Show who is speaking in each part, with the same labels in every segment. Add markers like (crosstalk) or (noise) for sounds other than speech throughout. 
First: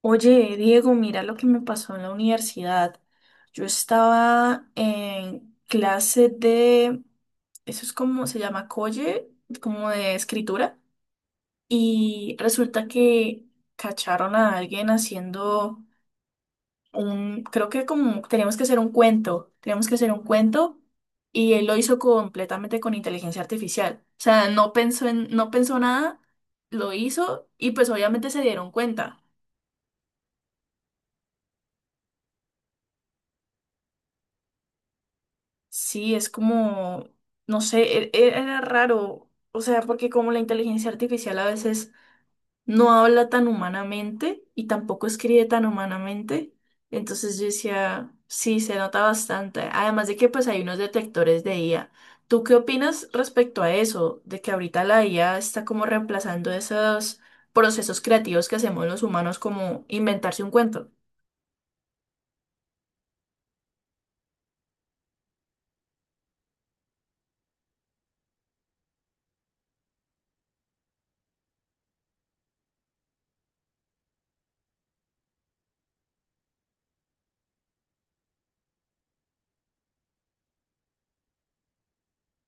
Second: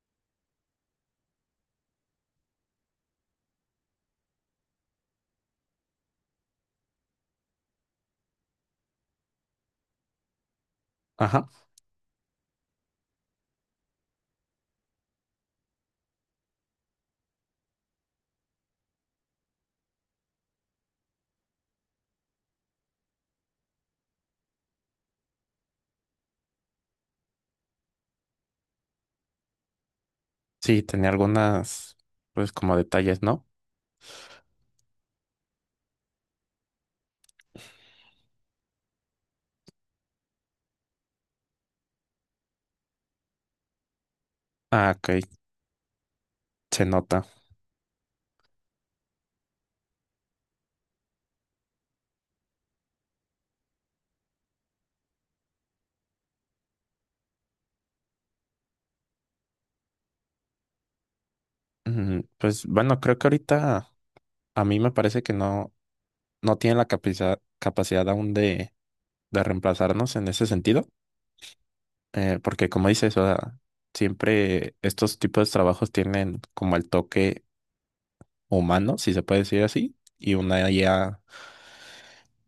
Speaker 1: Oye, Diego, mira lo que me pasó en la universidad. Yo estaba en clase de, eso es como se llama colle, como de escritura,
Speaker 2: Ajá.
Speaker 1: y resulta que cacharon a alguien haciendo creo que como teníamos que hacer un cuento, teníamos que hacer un cuento y él lo hizo completamente con inteligencia artificial. O sea, no pensó nada, lo hizo y pues obviamente se dieron cuenta.
Speaker 2: Sí, tenía algunas, pues como detalles, ¿no?
Speaker 1: Sí, es como, no sé, era raro, o sea, porque como la inteligencia artificial a veces no habla tan humanamente y
Speaker 2: Ah,
Speaker 1: tampoco
Speaker 2: ok,
Speaker 1: escribe tan humanamente,
Speaker 2: se nota.
Speaker 1: entonces yo decía, sí, se nota bastante, además de que pues hay unos detectores de IA. ¿Tú qué opinas respecto a eso, de que ahorita la IA está como reemplazando esos procesos creativos que hacemos los humanos, como inventarse un cuento?
Speaker 2: Pues bueno, creo que ahorita a mí me parece que no, no tiene la capacidad aún de reemplazarnos en ese sentido, porque como dices, o sea, siempre estos tipos de trabajos tienen como el toque humano, si se puede decir así, y una IA,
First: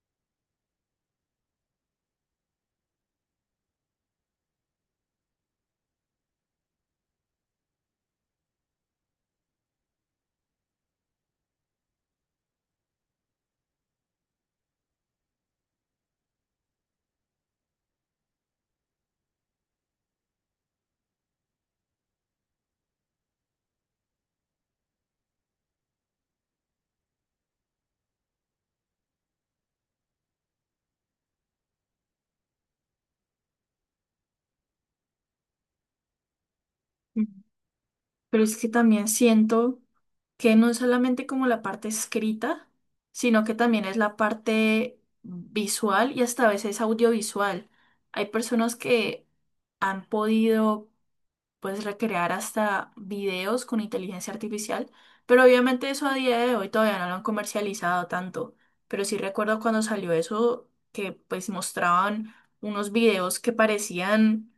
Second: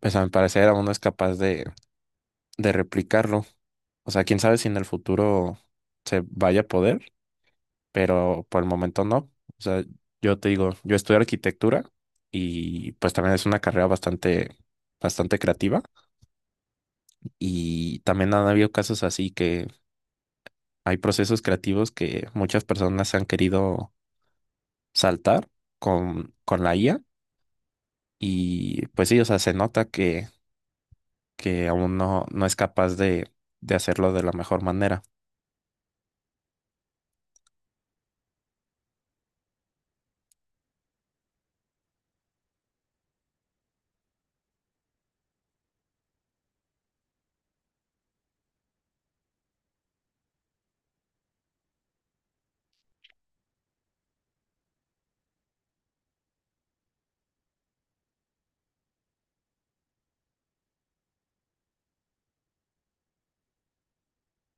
Speaker 2: pues a mi parecer aún no es capaz de replicarlo. O sea, quién sabe si en el futuro se vaya a poder, pero por el momento no. O sea, yo te digo, yo estudio arquitectura y pues también es una carrera bastante creativa y también han habido casos así que hay procesos creativos que muchas personas han querido saltar con la IA y pues sí, o sea, se nota que aún no, no es capaz de hacerlo de la mejor manera.
Speaker 1: Mm. Pero es que también siento que no es solamente como la parte escrita, sino que también es la parte visual y hasta a veces audiovisual. Hay personas que han podido pues recrear hasta videos con inteligencia artificial, pero obviamente eso a día de hoy todavía no lo han comercializado tanto. Pero sí recuerdo cuando salió eso que pues mostraban unos videos que parecían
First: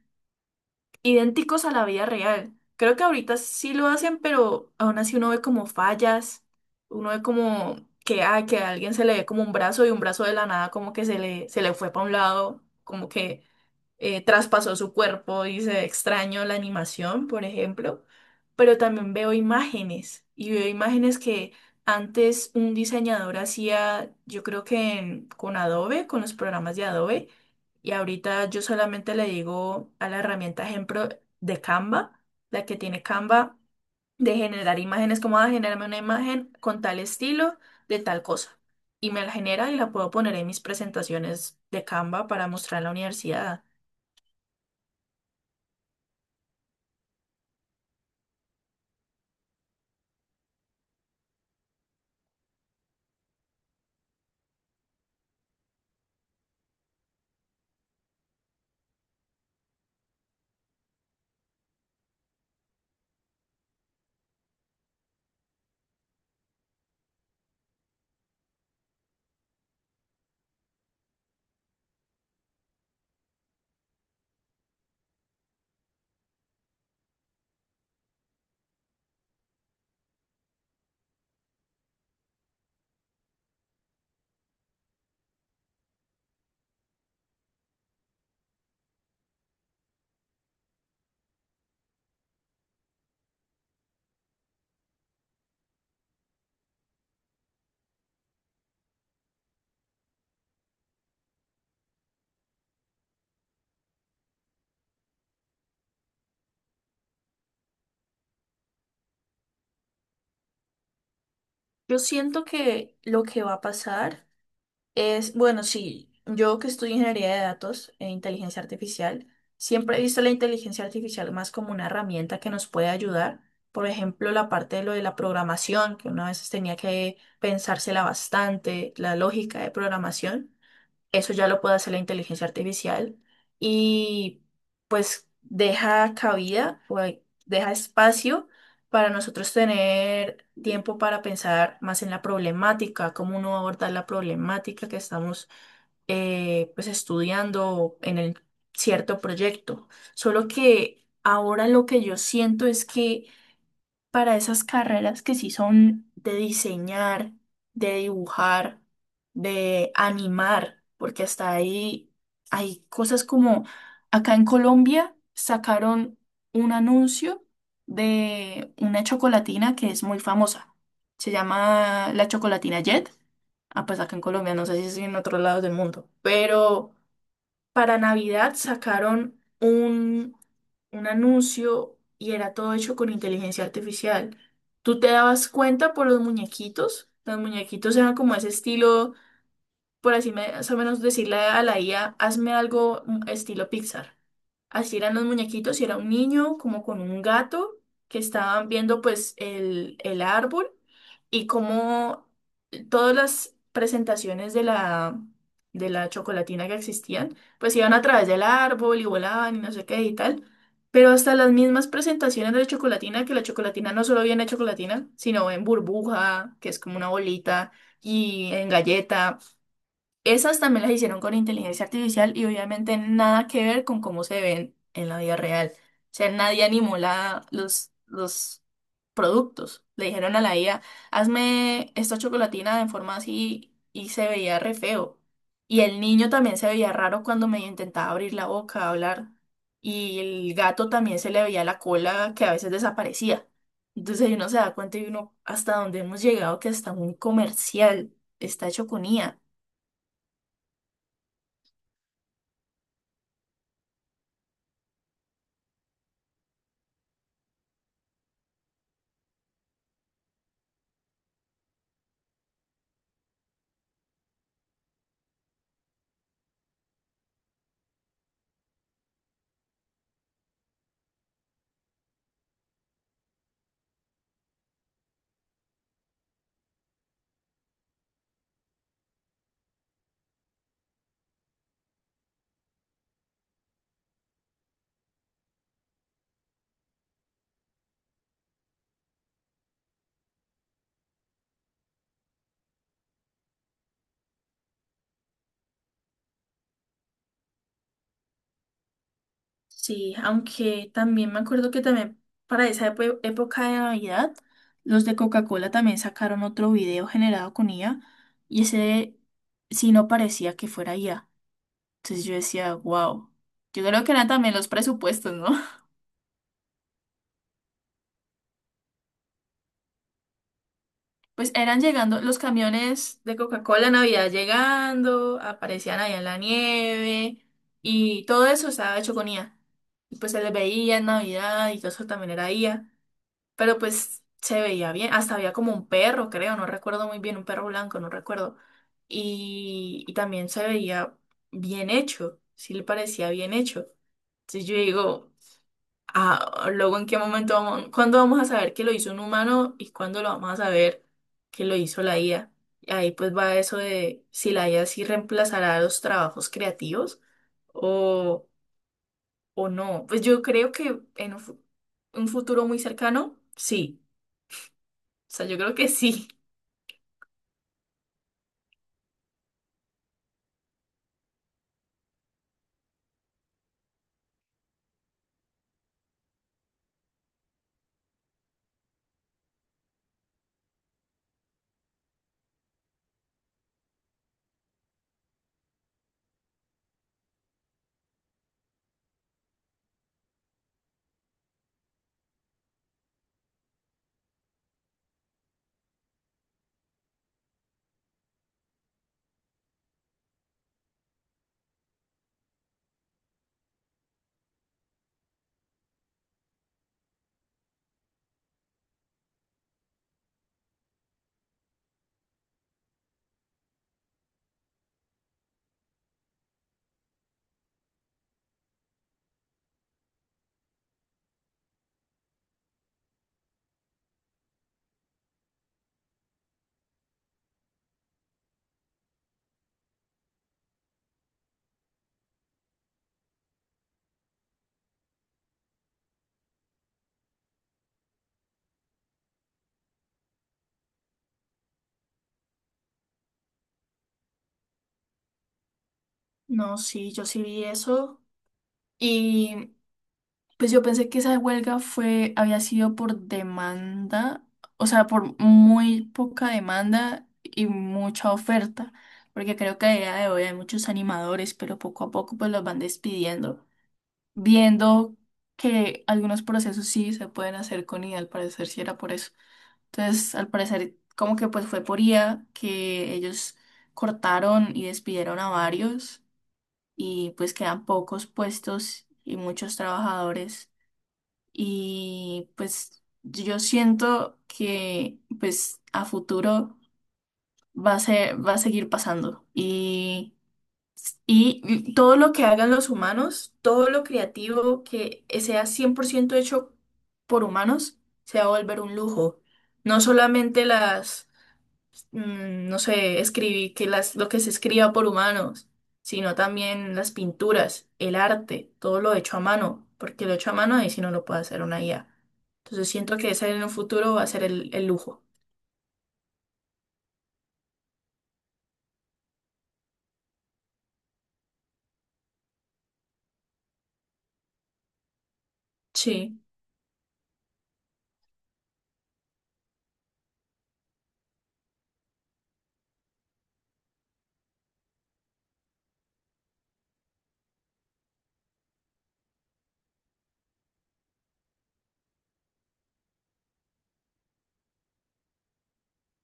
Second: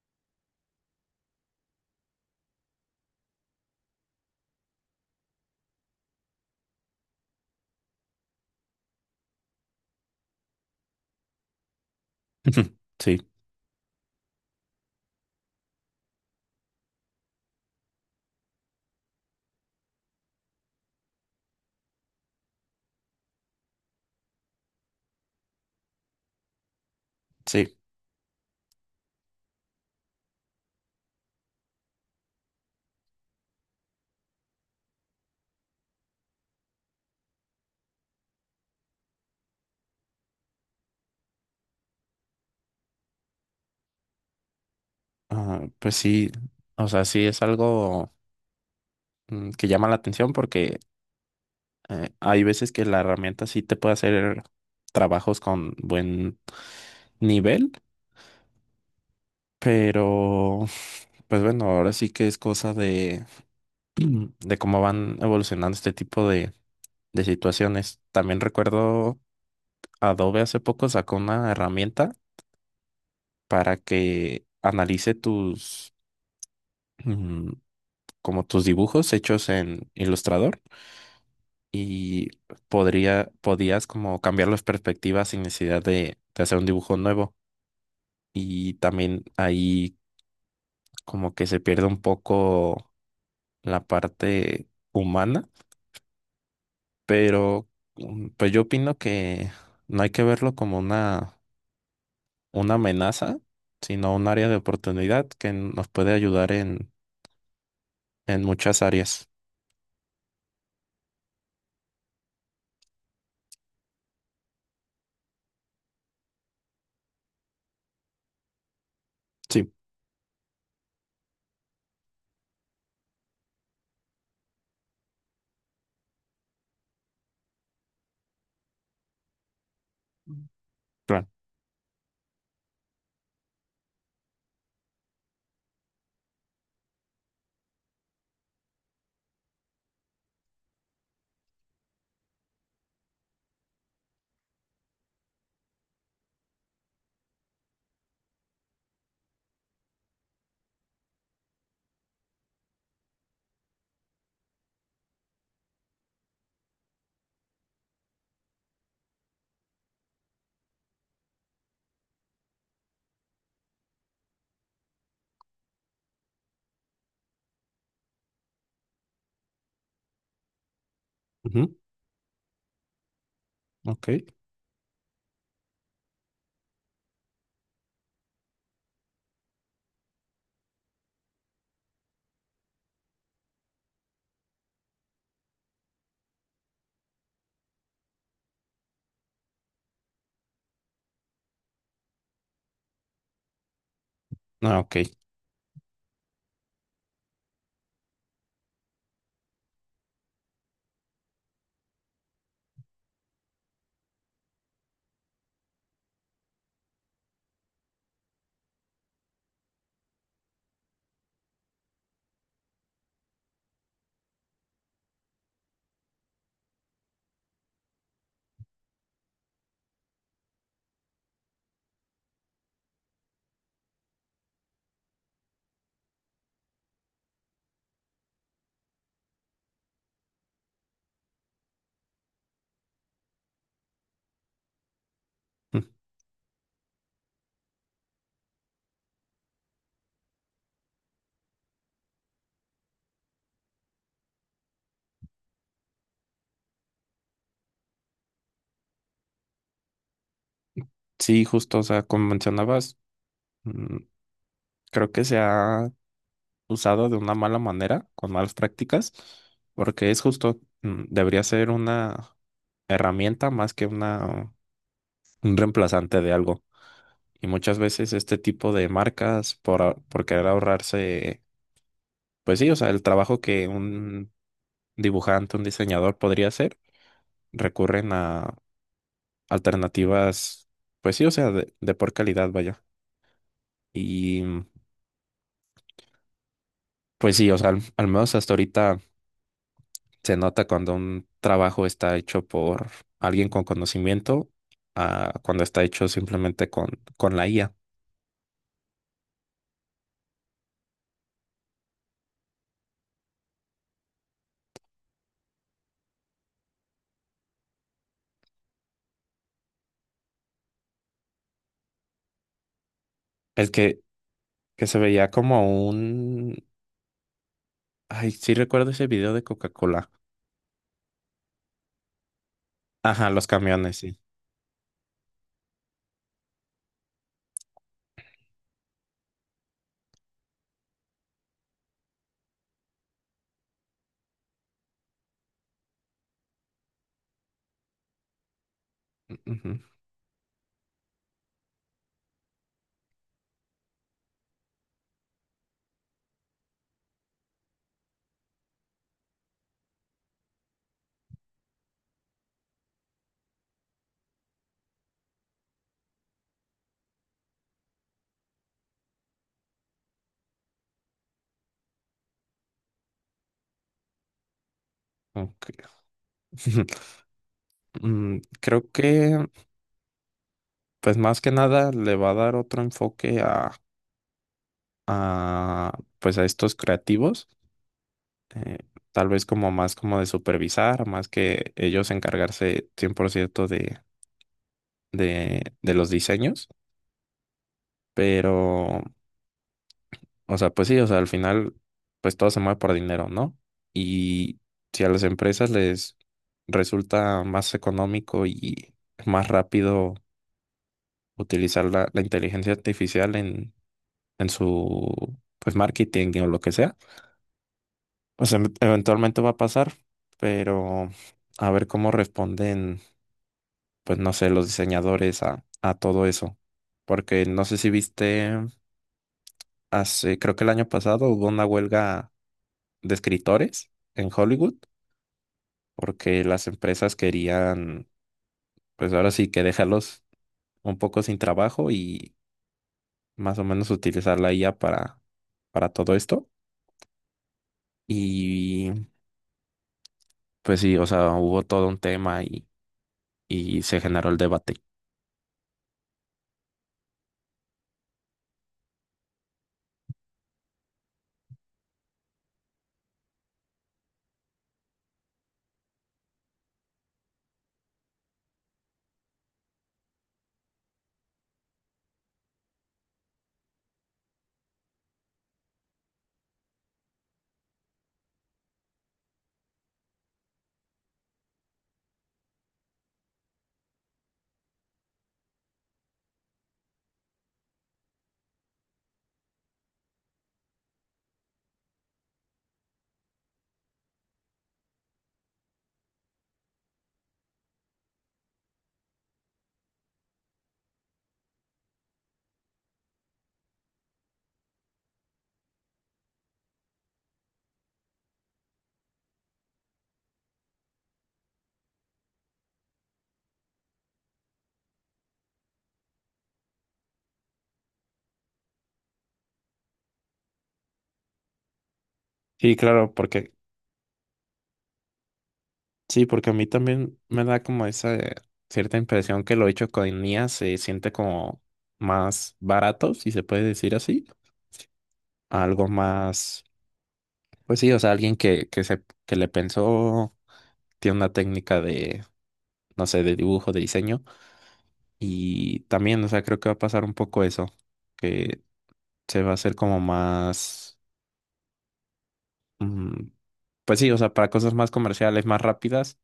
Speaker 1: idénticos a la vida real. Creo que ahorita sí lo hacen, pero aún así uno ve como fallas, uno ve como que, ah, que a alguien se le ve como un brazo y un brazo de la nada como que se le fue para un lado,
Speaker 2: (laughs)
Speaker 1: como
Speaker 2: Sí,
Speaker 1: que traspasó su cuerpo y se extraño la animación, por ejemplo, pero también veo imágenes y veo imágenes que antes un diseñador hacía, yo creo que con Adobe, con los programas de Adobe,
Speaker 2: sí.
Speaker 1: y ahorita yo solamente le digo a la herramienta ejemplo de Canva, la que tiene Canva, de generar imágenes, como a generarme una imagen con tal estilo, de tal cosa. Y me la genera y la puedo poner en mis presentaciones de Canva para mostrar en la universidad.
Speaker 2: Ah, pues sí, o sea, sí es algo que llama la atención porque hay veces que la herramienta sí te puede hacer trabajos con buen nivel, pero pues bueno, ahora sí que es cosa (clears throat) de cómo van evolucionando este tipo de situaciones. También recuerdo Adobe hace poco sacó una herramienta para que analice tus, mm, como tus dibujos hechos en Illustrator y podías como cambiar las perspectivas sin necesidad de hacer un dibujo nuevo. Y también ahí como que se pierde un poco la parte humana, pero pues yo opino que no hay que verlo como una amenaza, sino un área de oportunidad que nos puede ayudar en muchas áreas.
Speaker 1: Yo siento que lo que va a pasar es, bueno, sí, yo que estudio ingeniería de datos e inteligencia artificial,
Speaker 2: Sí,
Speaker 1: siempre he visto la inteligencia artificial más como una herramienta que nos puede ayudar. Por ejemplo, la parte de lo de la programación, que una vez tenía que pensársela bastante, la lógica de programación.
Speaker 2: claro.
Speaker 1: Eso ya lo puede hacer la inteligencia artificial y pues deja cabida o hay- deja espacio para nosotros tener tiempo para pensar más en la problemática, cómo uno va a abordar la problemática que estamos pues estudiando en el cierto proyecto. Solo que ahora lo que yo siento es que para esas carreras que sí son de diseñar, de dibujar, de animar, porque hasta ahí hay cosas como acá en Colombia sacaron un anuncio de una chocolatina que es muy famosa. Se
Speaker 2: Ujú,
Speaker 1: llama la chocolatina Jet. Ah, pues
Speaker 2: ok.
Speaker 1: acá en Colombia, no sé si es en otros lados del mundo, pero para Navidad sacaron un anuncio y era todo hecho con inteligencia artificial. Tú te dabas cuenta por los muñequitos. Los muñequitos eran como ese estilo por así más o menos decirle a la IA, hazme algo estilo Pixar.
Speaker 2: Ah, ok.
Speaker 1: Así eran los muñequitos y era un niño como con un gato que estaban viendo pues el árbol y como todas las presentaciones de de la chocolatina que existían, pues iban a través del árbol y volaban y no sé qué y tal. Pero hasta las mismas presentaciones de la chocolatina, que la chocolatina no solo viene en chocolatina, sino en burbuja, que es como una bolita, y en galleta. Esas también las hicieron con inteligencia artificial y obviamente nada que ver con cómo se ven en la vida real. O sea, nadie animó los productos. Le dijeron a la IA, hazme esta chocolatina de forma así y se veía re feo. Y
Speaker 2: Mm.
Speaker 1: el niño también se veía raro cuando me intentaba abrir la boca, hablar. Y el gato también se le veía la cola que a veces desaparecía. Entonces ahí uno se da cuenta y uno hasta dónde hemos llegado que está muy comercial, está hecho con IA.
Speaker 2: Sí, justo, o sea, como mencionabas, mm, creo que se ha usado de una mala manera, con malas prácticas, porque es justo, debería ser una herramienta más que una, un reemplazante de algo. Y muchas veces este tipo de marcas, por querer ahorrarse, pues sí, o sea, el trabajo que un dibujante, un diseñador podría hacer, recurren a alternativas, pues sí, o sea, de por calidad, vaya. Y pues sí, o sea, al menos hasta ahorita se nota cuando un trabajo está hecho por alguien con conocimiento a cuando está hecho simplemente con la IA.
Speaker 1: Sí, aunque también me acuerdo que también para esa época de Navidad, los de Coca-Cola también sacaron otro video generado con IA y ese sí no parecía que fuera IA. Entonces yo decía, wow.
Speaker 2: El
Speaker 1: Yo
Speaker 2: que,
Speaker 1: creo que eran también los
Speaker 2: que se veía
Speaker 1: presupuestos, ¿no? (laughs)
Speaker 2: como un... Ay, sí recuerdo ese video de Coca-Cola.
Speaker 1: Pues eran llegando los camiones
Speaker 2: Ajá,
Speaker 1: de
Speaker 2: los
Speaker 1: Coca-Cola en
Speaker 2: camiones, sí.
Speaker 1: Navidad llegando, aparecían allá en la nieve y todo eso estaba hecho con IA. Y pues se les veía en Navidad y todo eso también era IA. Pero pues se veía bien, hasta había como un perro, creo, no recuerdo muy bien, un perro blanco, no recuerdo.
Speaker 2: Ujú,
Speaker 1: Y también se veía bien hecho, sí le parecía bien hecho. Entonces yo digo, ah, luego en qué momento vamos, cuándo vamos a saber que lo hizo un humano y cuándo lo vamos a saber que lo hizo la IA. Y ahí pues va eso de si la IA sí reemplazará los trabajos creativos o, o no. Pues yo creo que en un un futuro muy cercano, sí sea, yo
Speaker 2: ok.
Speaker 1: creo que sí.
Speaker 2: (laughs) Mm, creo que, pues más que nada, le va a dar otro enfoque a, pues a estos creativos. eh, Tal vez como más como de supervisar, más que ellos encargarse 100% de los diseños. Pero o sea, pues sí, o sea, al final, pues todo se mueve por dinero, ¿no? Y si a las empresas les resulta más económico y más rápido utilizar la inteligencia artificial en su, pues, marketing o lo que sea, pues eventualmente va a pasar, pero a ver cómo responden, pues, no sé, los diseñadores a todo eso. Porque no sé si viste, hace, creo que el año pasado hubo una huelga de escritores en Hollywood porque las empresas querían, pues ahora sí que dejarlos un poco sin trabajo y más o menos utilizar la IA para todo esto. Y pues sí, o sea, hubo todo un tema y se generó el debate.
Speaker 1: No, sí, yo sí vi eso. Y pues yo pensé que esa huelga fue, había sido por demanda, o sea, por muy poca demanda y mucha oferta, porque creo que a día de hoy hay muchos animadores, pero poco a poco pues los van despidiendo, viendo que algunos procesos sí se pueden hacer con IA, al parecer sí era por eso. Entonces, al parecer como que pues fue por IA que ellos cortaron y despidieron a varios. Y pues quedan pocos puestos y muchos trabajadores y pues yo siento que pues a futuro va a ser, va a seguir pasando y todo lo que hagan los humanos, todo lo creativo que sea 100% hecho por humanos, se va a volver un lujo. No solamente las no sé, escribí, que lo que se escriba por humanos, sino también las pinturas, el arte, todo lo hecho a mano, porque lo hecho a mano ahí si no lo puede hacer una IA.
Speaker 2: Sí,
Speaker 1: Entonces
Speaker 2: claro,
Speaker 1: siento que ese
Speaker 2: porque
Speaker 1: en un futuro va a ser el lujo.
Speaker 2: sí, porque a mí también me da como esa cierta impresión que lo hecho con IA se siente como más barato, si se puede decir así, algo
Speaker 1: Sí,
Speaker 2: más, pues sí, o sea, alguien que le pensó, tiene una técnica de no sé, de dibujo, de diseño. Y también, o sea, creo que va a pasar un poco eso, que se va a hacer como más, mm, pues sí, o sea, para cosas más comerciales, más rápidas,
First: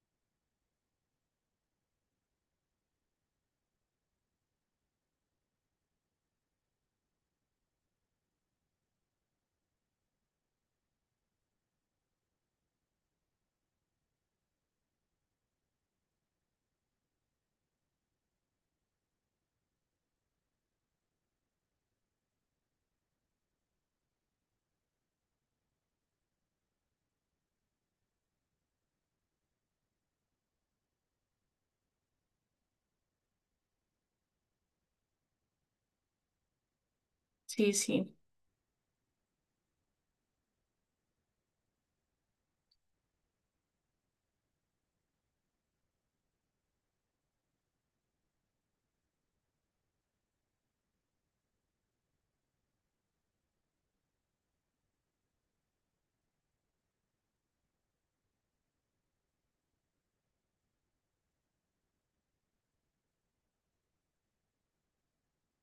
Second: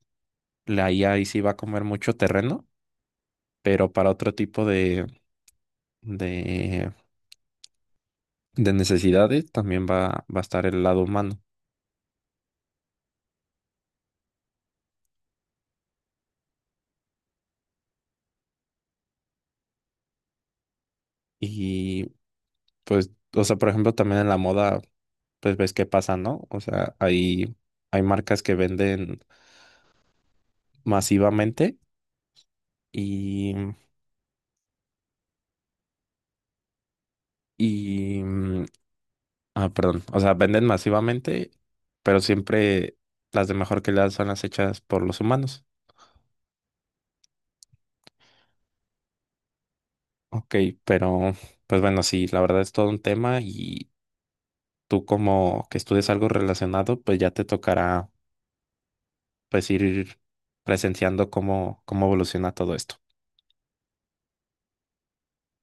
Speaker 2: la IA ahí sí va a comer mucho terreno, pero para otro tipo de, de necesidades también va a estar el lado humano. Y pues, o sea, por ejemplo, también en la moda, pues ves qué pasa, ¿no? O sea, hay marcas que venden masivamente y,
Speaker 1: sí, sí.
Speaker 2: y, mm, ah, perdón. O sea, venden masivamente, pero siempre las de mejor calidad son las hechas por los humanos. Ok, pero pues bueno, sí, la verdad es todo un tema y tú como que estudias algo relacionado, pues ya te tocará pues ir presenciando cómo evoluciona todo esto.